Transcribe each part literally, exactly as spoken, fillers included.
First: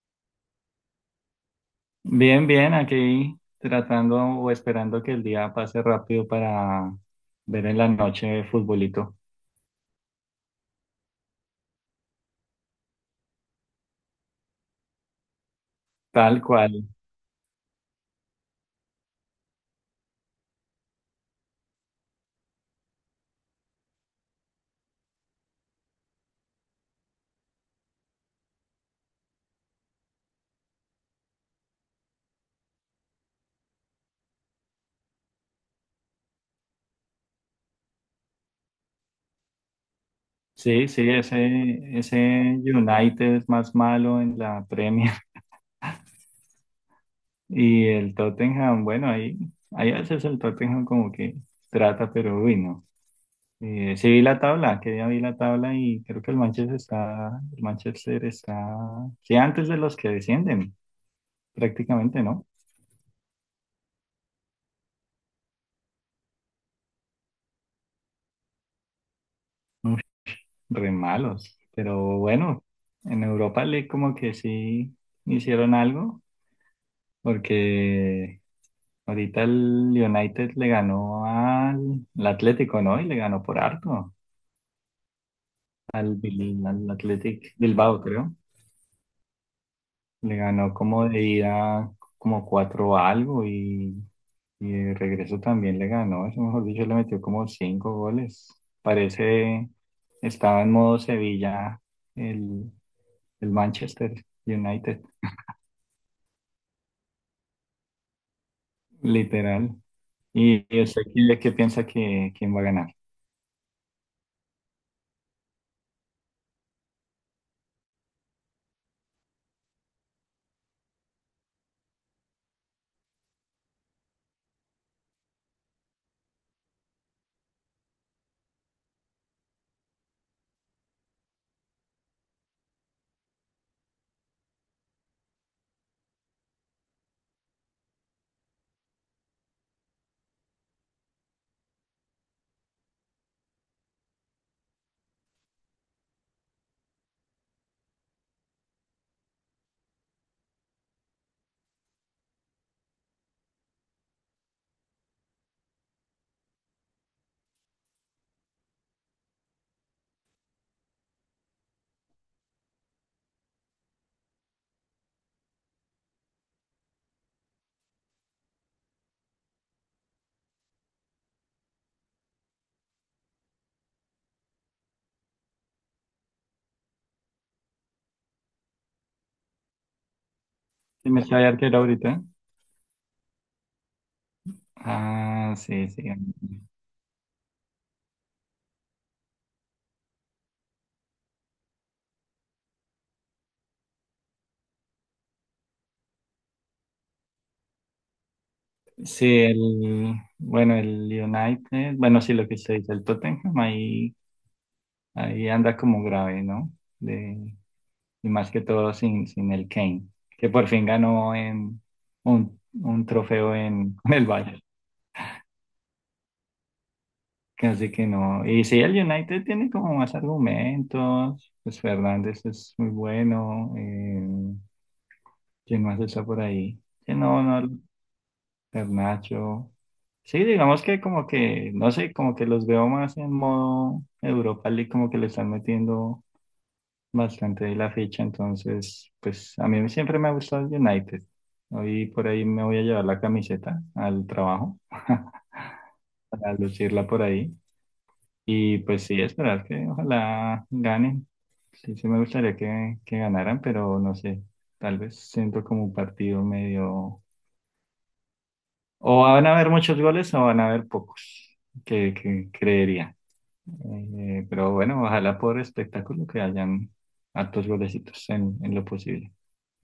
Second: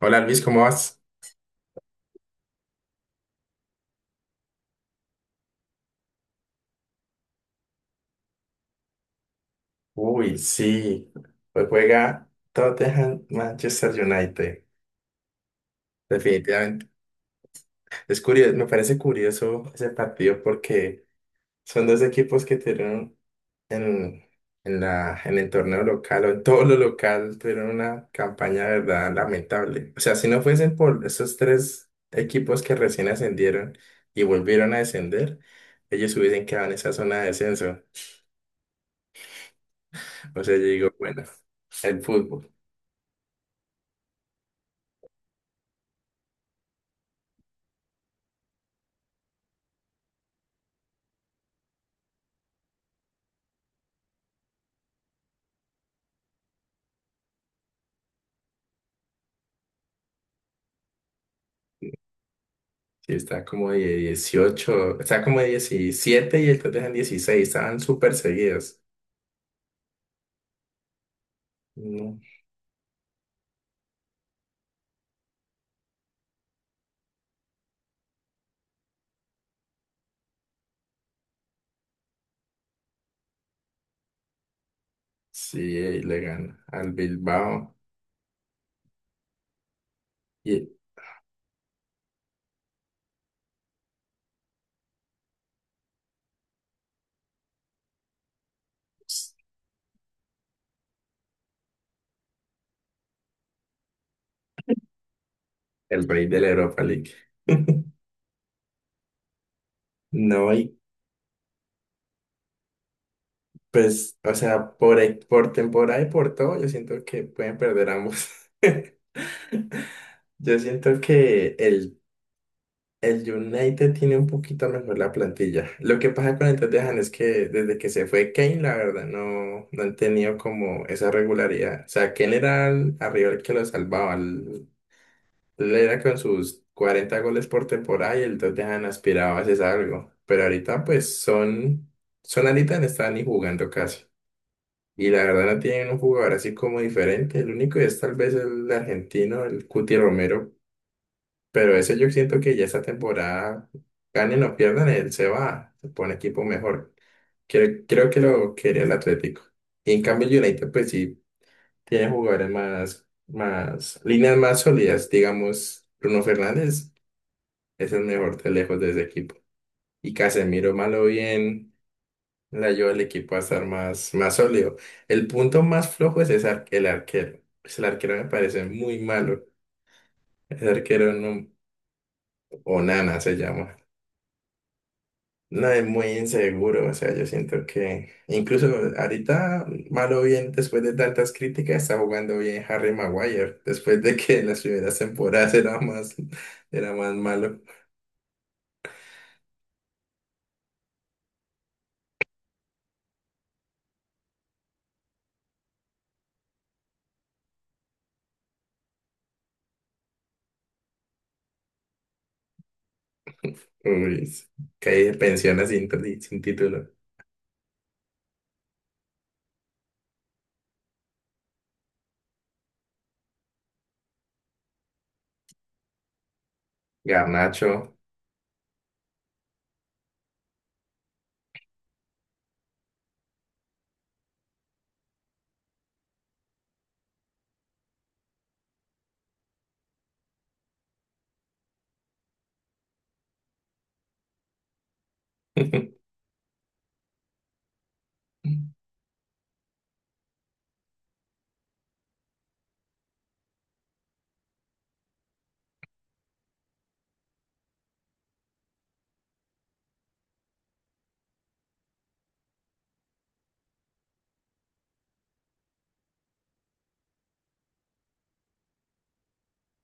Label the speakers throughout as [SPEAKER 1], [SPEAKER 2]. [SPEAKER 1] Hola Luis, ¿cómo vas?
[SPEAKER 2] Bien, bien, aquí tratando o esperando que el día pase rápido para ver en la noche futbolito.
[SPEAKER 1] Uy, sí, hoy juega Tottenham Manchester United,
[SPEAKER 2] Tal cual.
[SPEAKER 1] definitivamente. Es curioso, me parece curioso ese partido porque son dos equipos que tuvieron en, en la, en el torneo local o en todo lo local tuvieron una campaña de verdad lamentable. O sea, si no fuesen por esos tres equipos que recién ascendieron y volvieron a descender, ellos hubiesen quedado en esa zona de descenso. O sea, yo
[SPEAKER 2] Sí,
[SPEAKER 1] digo,
[SPEAKER 2] sí,
[SPEAKER 1] bueno,
[SPEAKER 2] ese,
[SPEAKER 1] el
[SPEAKER 2] ese
[SPEAKER 1] fútbol.
[SPEAKER 2] United es más malo en la Premier. Y el Tottenham, bueno, ahí, ahí a veces el Tottenham como que trata, pero uy, no. Eh, sí vi la tabla, que ya vi la tabla y creo que el Manchester está, el Manchester está, sí, antes de los que descienden, prácticamente, ¿no?
[SPEAKER 1] Sí, está como de dieciocho, está como de diecisiete y entonces en dieciséis estaban súper seguidos.
[SPEAKER 2] Re malos.
[SPEAKER 1] No.
[SPEAKER 2] Pero bueno, en Europa le como que sí hicieron algo, porque ahorita el United le ganó al al Atlético, ¿no? Y le ganó por harto
[SPEAKER 1] Sí, y
[SPEAKER 2] al,
[SPEAKER 1] le gana
[SPEAKER 2] Bil- al
[SPEAKER 1] al
[SPEAKER 2] Athletic
[SPEAKER 1] Bilbao
[SPEAKER 2] Bilbao, creo. Le
[SPEAKER 1] y
[SPEAKER 2] ganó como de ida como cuatro algo y, y de regreso también le ganó. Eso, mejor dicho, le metió como cinco goles.
[SPEAKER 1] pues,
[SPEAKER 2] Parece estaba en modo Sevilla el, el Manchester United.
[SPEAKER 1] el rey de la Europa League.
[SPEAKER 2] Literal.
[SPEAKER 1] No,
[SPEAKER 2] Y
[SPEAKER 1] y
[SPEAKER 2] y usted qué, qué piensa que quién va a ganar.
[SPEAKER 1] pues, o sea, por, e- por temporada y por todo, yo siento que pueden perder ambos. Yo siento que el el United tiene un poquito mejor la plantilla. Lo que pasa con el Tottenham es que desde que se fue Kane, la verdad, no, no han tenido como esa regularidad. O sea, Kane era el- arriba el que lo salvaba. el- Él era con sus cuarenta goles por temporada y el Tottenham aspiraba a hacer algo. Pero ahorita pues son, son ahorita no están ni jugando casi. Y la verdad no tienen un jugador así como diferente. El único es tal vez el argentino, el Cuti Romero, pero eso yo siento que ya esta temporada, ganen o pierdan, él se va, se pone equipo mejor. Creo, creo que lo quería el Atlético. Y en cambio el United pues sí tiene jugadores más, más, líneas más sólidas. Digamos, Bruno Fernández es el mejor de lejos de ese equipo. Y Casemiro, malo bien, le ayuda al equipo a estar más, más sólido. El punto más flojo es ese ar- el arquero. Pues, el arquero me parece muy malo. El
[SPEAKER 2] ¿El
[SPEAKER 1] arquero
[SPEAKER 2] mercado
[SPEAKER 1] no,
[SPEAKER 2] de arquero ahorita?
[SPEAKER 1] Onana se llama.
[SPEAKER 2] Ah,
[SPEAKER 1] No, es
[SPEAKER 2] sí, sí.
[SPEAKER 1] muy inseguro, o sea, yo siento que incluso ahorita, malo bien, después de tantas críticas, está jugando bien Harry Maguire, después de que en las primeras temporadas era más, era más malo.
[SPEAKER 2] Sí, el, bueno, el United, bueno, sí, lo que usted dice, el Tottenham ahí, ahí anda como grave, ¿no? De, y más que todo sin, sin el Kane, que por fin ganó en un, un trofeo en, en el
[SPEAKER 1] Uy,
[SPEAKER 2] Bayern.
[SPEAKER 1] caí de pensiones así, sin tri- sin título.
[SPEAKER 2] Así que no. Y sí, el United tiene como más argumentos. Pues Fernández es muy bueno. eh, Quién más está por ahí? Que no, no,
[SPEAKER 1] Garnacho.
[SPEAKER 2] Garnacho. Sí, digamos que como que, no sé, como que los veo más en modo Europa League, como que le están metiendo bastante de la ficha, entonces, pues a mí siempre me ha gustado el United. Hoy por ahí me voy a llevar la camiseta al trabajo para lucirla por ahí. Y pues sí, esperar que ojalá ganen. Sí, sí me gustaría que, que ganaran, pero no sé, tal vez siento como un partido medio. O van a haber muchos goles o van a haber pocos, que, que creería. Eh, pero bueno, ojalá por espectáculo que hayan hartos golecitos en, en lo posible.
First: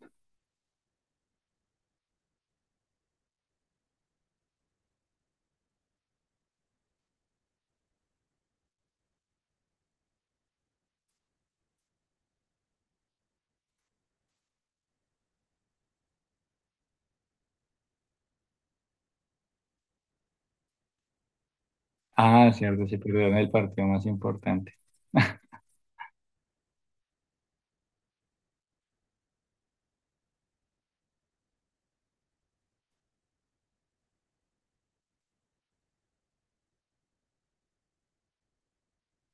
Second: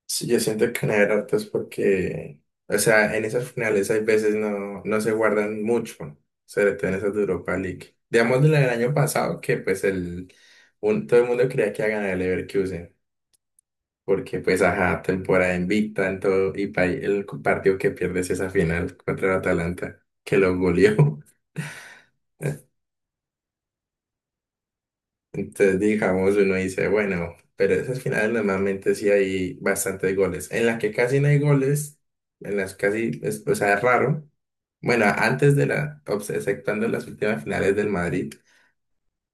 [SPEAKER 1] Sí, yo siento que una de es porque, o sea, en esas finales hay veces no, no se guardan mucho, sobre todo en esas de Europa League. Digamos la del año pasado, que pues el, un- todo el mundo creía que iba a ganar el Leverkusen, porque pues ajá, temporada invicta en todo, y pa- el partido que pierdes esa final contra el Atalanta, que lo goleó.
[SPEAKER 2] Ah, cierto, se perdieron el partido más importante.
[SPEAKER 1] Entonces, digamos, uno dice, bueno, pero esas finales normalmente sí hay bastantes goles. En las que casi no hay goles, en las casi, es- O sea, es raro. Bueno, antes de la, obs- exceptuando las últimas finales del Madrid,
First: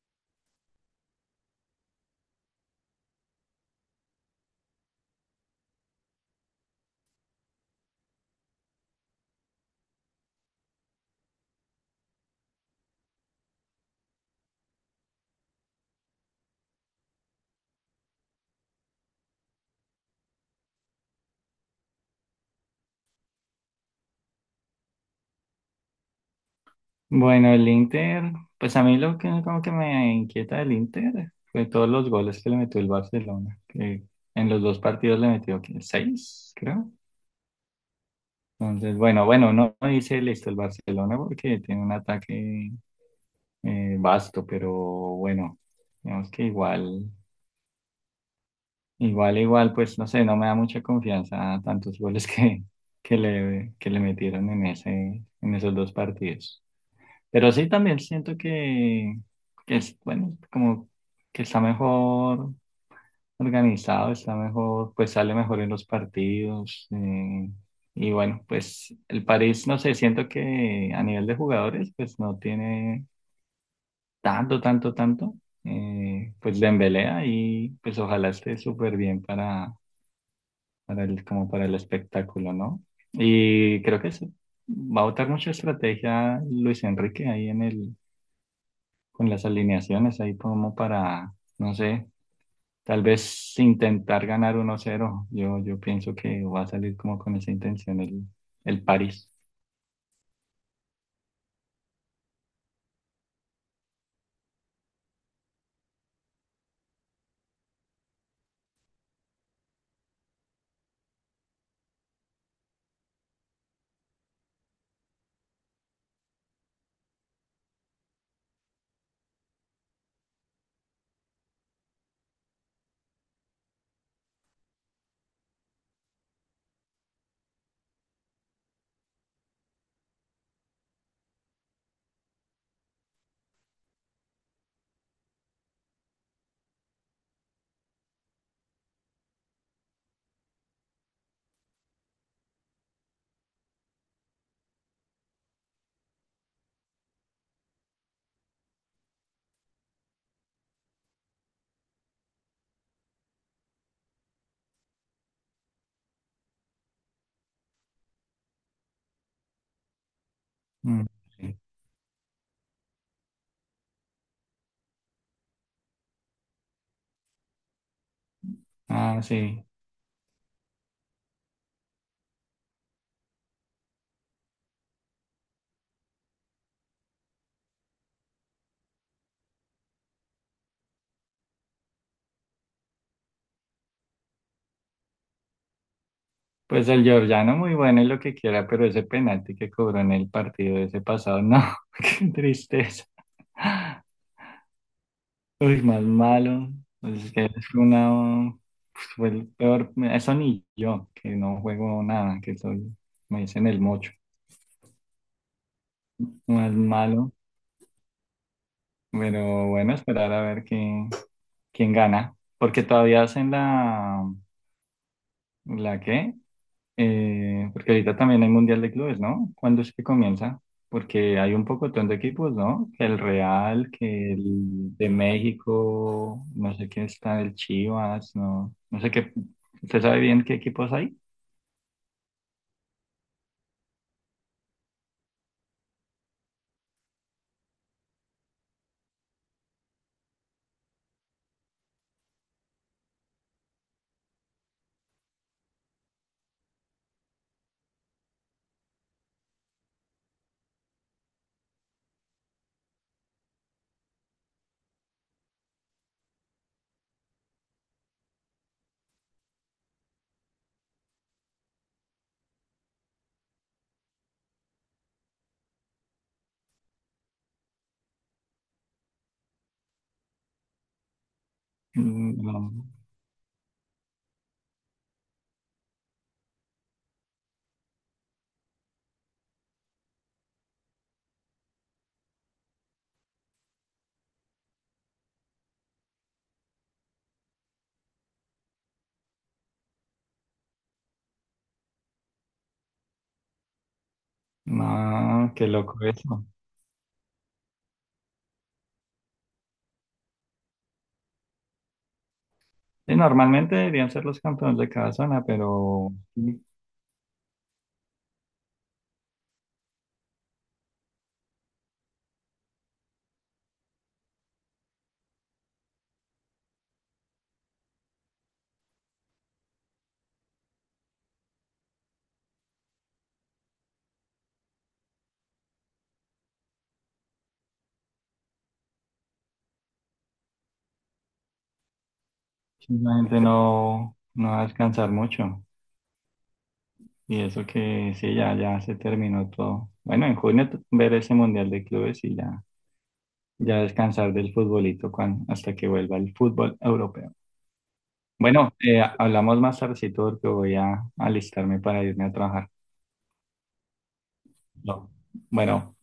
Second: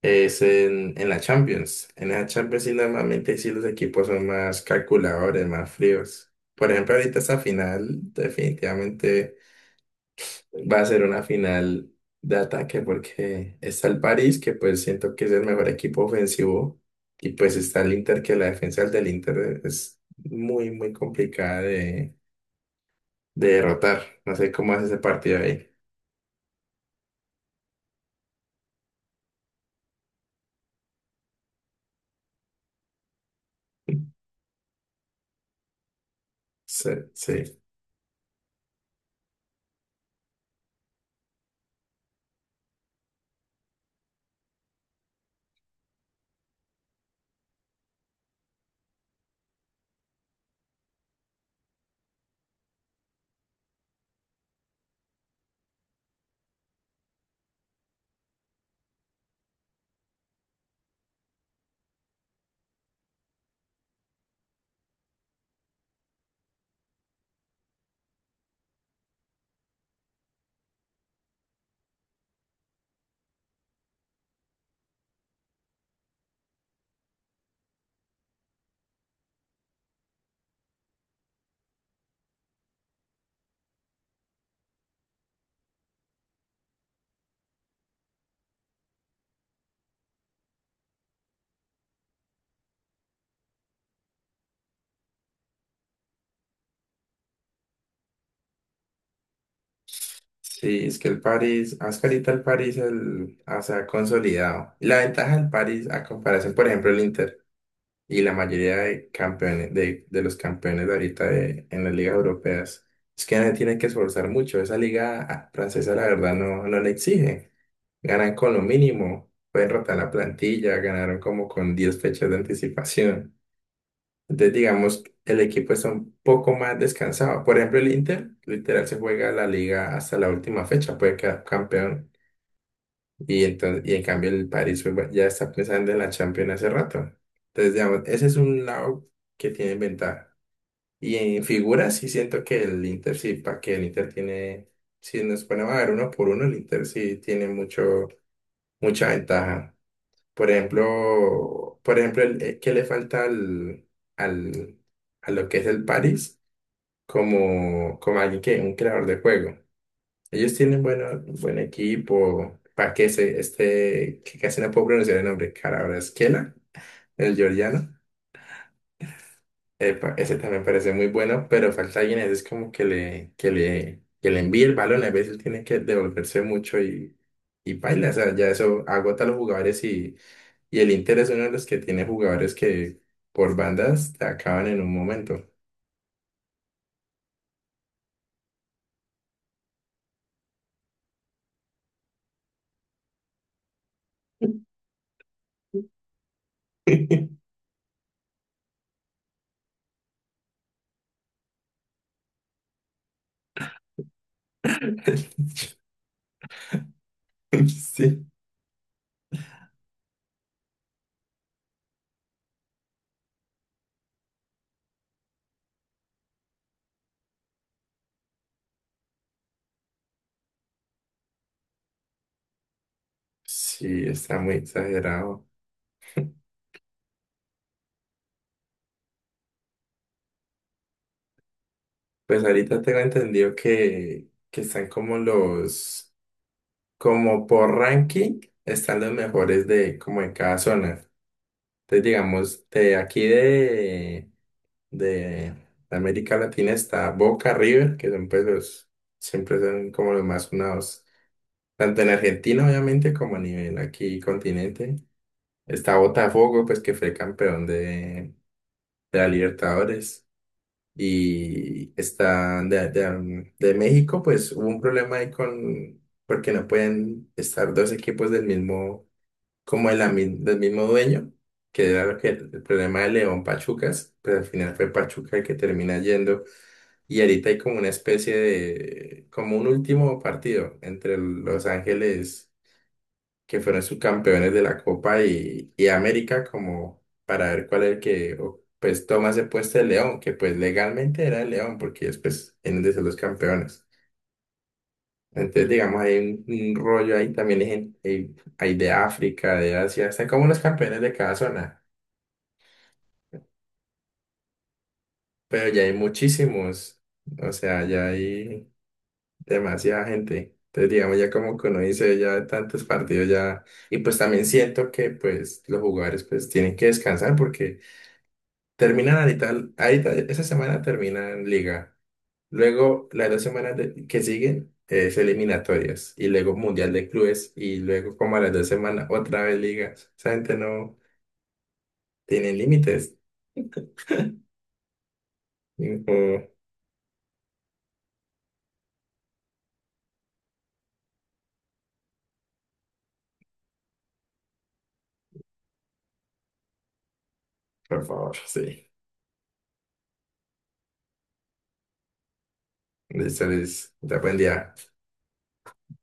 [SPEAKER 1] es en, en la Champions. En la Champions sí normalmente sí los equipos son más calculadores, más fríos. Por ejemplo, ahorita esta final definitivamente va a ser una final de ataque porque está el París, que pues siento que es el mejor equipo ofensivo, y pues está el Inter, que la defensa del Inter es muy, muy complicada de, de derrotar. No sé cómo hace ese partido ahí.
[SPEAKER 2] Bueno, el Inter, pues a mí lo que como que me inquieta del Inter fue todos los goles que le metió el Barcelona, que en los dos partidos le metió ¿qué? Seis, creo.
[SPEAKER 1] Sí, sí.
[SPEAKER 2] Entonces, bueno, bueno, no no dice listo el Barcelona porque tiene un ataque eh, vasto, pero bueno, digamos que igual, igual, igual, pues no sé, no me da mucha confianza tantos goles que, que le, que le metieron en ese, en esos dos partidos. Pero sí también siento que, que es, bueno, como que está mejor organizado, está mejor, pues sale mejor en los partidos. Eh, y bueno, pues el París, no sé, siento que a nivel de jugadores, pues no tiene tanto, tanto, tanto, eh, pues Dembélé ahí, pues ojalá esté súper bien para, para el, como para el espectáculo, ¿no? Y creo que sí, va a botar mucha estrategia Luis Enrique ahí en el, con las alineaciones, ahí como para, no sé, tal vez intentar ganar uno cero. Yo, yo pienso que va a salir como con esa intención el, el París.
[SPEAKER 1] Sí, es que el París, hasta ahorita el París el, ah, se ha consolidado. Y la ventaja del París, a comparación, por ejemplo, el Inter y la mayoría de campeones, de, de los campeones de ahorita de- en las ligas europeas, es que no se tienen que esforzar mucho. Esa liga ah, francesa, la verdad, no, no le exige. Ganan con lo mínimo, pueden rotar la plantilla, ganaron como con diez fechas de anticipación. Entonces, digamos, el equipo está un poco más descansado. Por ejemplo, el Inter, literal, se juega la liga hasta la última fecha, puede quedar campeón. Y, entonces, y en cambio, el París pues, bueno, ya está pensando en la Champions hace rato. Entonces, digamos, ese es un lado que tiene ventaja. Y en figuras, sí siento que el Inter, sí, para que el Inter tiene, si nos ponemos a ver uno por uno, el Inter sí tiene mucho, mucha ventaja. Por ejemplo, por ejemplo, el, eh, ¿qué le falta al, al, a lo que es el Paris como, como alguien que un creador de juego? Ellos tienen
[SPEAKER 2] Mm,
[SPEAKER 1] bueno, buen
[SPEAKER 2] sí.
[SPEAKER 1] equipo, para que se, este, que casi no puedo pronunciar el nombre, Kvaratskhelia, el georgiano.
[SPEAKER 2] Ah, sí.
[SPEAKER 1] Epa, ese también parece muy bueno, pero falta alguien, ese es como que le, que le, que le envíe el balón, a veces tiene que devolverse mucho y, y baila, o sea, ya eso agota a los jugadores. Y el Inter es uno de los que tiene jugadores que por bandas te acaban en un momento.
[SPEAKER 2] Pues el georgiano muy bueno y lo que quiera, pero ese penalti que cobró en el partido de ese pasado, no, qué tristeza. Uy, más malo. Pues es que es una, pues fue el peor, eso ni yo, que no juego nada, que soy, me dicen el mocho, más malo.
[SPEAKER 1] Sí,
[SPEAKER 2] Pero bueno, esperar a ver quién, quién gana, porque todavía hacen la, ¿la qué? Eh, porque ahorita también hay Mundial de Clubes, ¿no? ¿Cuándo es que comienza? Porque hay un pocotón de equipos, ¿no? Que el Real,
[SPEAKER 1] sí,
[SPEAKER 2] que
[SPEAKER 1] está muy
[SPEAKER 2] el de
[SPEAKER 1] exagerado.
[SPEAKER 2] México, no sé quién está, el Chivas, no, no sé qué. ¿Usted sabe bien qué equipos hay?
[SPEAKER 1] Pues ahorita tengo entendido que, que están como los, como por ranking, están los mejores de como en cada zona. Entonces, digamos, de aquí de, de América Latina está Boca, River, que son pues los, siempre son como los más sonados. Tanto en Argentina, obviamente, como a nivel aquí continente. Está Botafogo, pues que fue campeón de, de la Libertadores. Y está de, de, um, de México, pues hubo un problema ahí con, porque no pueden estar dos equipos del mismo, como de la mi- del mismo dueño, que era lo que,
[SPEAKER 2] Mm,
[SPEAKER 1] el
[SPEAKER 2] no,
[SPEAKER 1] problema de León Pachucas, pero al final fue Pachuca el que termina yendo. Y ahorita hay como una especie de, como un último partido entre Los Ángeles que fueron subcampeones de la Copa y, y América como para ver cuál es el que o, pues toma ese puesto de León, que pues legalmente era el León porque ellos pues en de ser los campeones.
[SPEAKER 2] no, qué
[SPEAKER 1] Entonces
[SPEAKER 2] loco
[SPEAKER 1] digamos hay un,
[SPEAKER 2] eso.
[SPEAKER 1] un rollo ahí también hay, gen- hay, hay de África, de Asia, están como los campeones de cada zona,
[SPEAKER 2] Y normalmente deberían ser los campeones de cada zona,
[SPEAKER 1] pero ya hay
[SPEAKER 2] pero sí,
[SPEAKER 1] muchísimos, o sea, ya hay demasiada gente. Entonces, digamos, ya como que uno dice, ya tantos partidos ya, y pues también siento que pues los jugadores pues tienen que descansar porque terminan ahorita, ahorita esa semana terminan liga. Luego, las dos semanas de- que siguen es eliminatorias y luego Mundial de Clubes y luego como a las dos semanas otra vez liga. Esa gente no tiene
[SPEAKER 2] sí,
[SPEAKER 1] límites.
[SPEAKER 2] la gente no, no va a descansar mucho.
[SPEAKER 1] Y, oh,
[SPEAKER 2] Y eso que sí, ya, ya se terminó todo. Bueno, en junio t- ver ese Mundial de Clubes y ya. Ya descansar del futbolito cuan- hasta que vuelva el fútbol europeo.
[SPEAKER 1] por favor,
[SPEAKER 2] Bueno,
[SPEAKER 1] sí.
[SPEAKER 2] eh, hablamos más tardecito porque voy a alistarme para irme a trabajar.
[SPEAKER 1] Listo, Luis. Te buen día.
[SPEAKER 2] No. Bueno.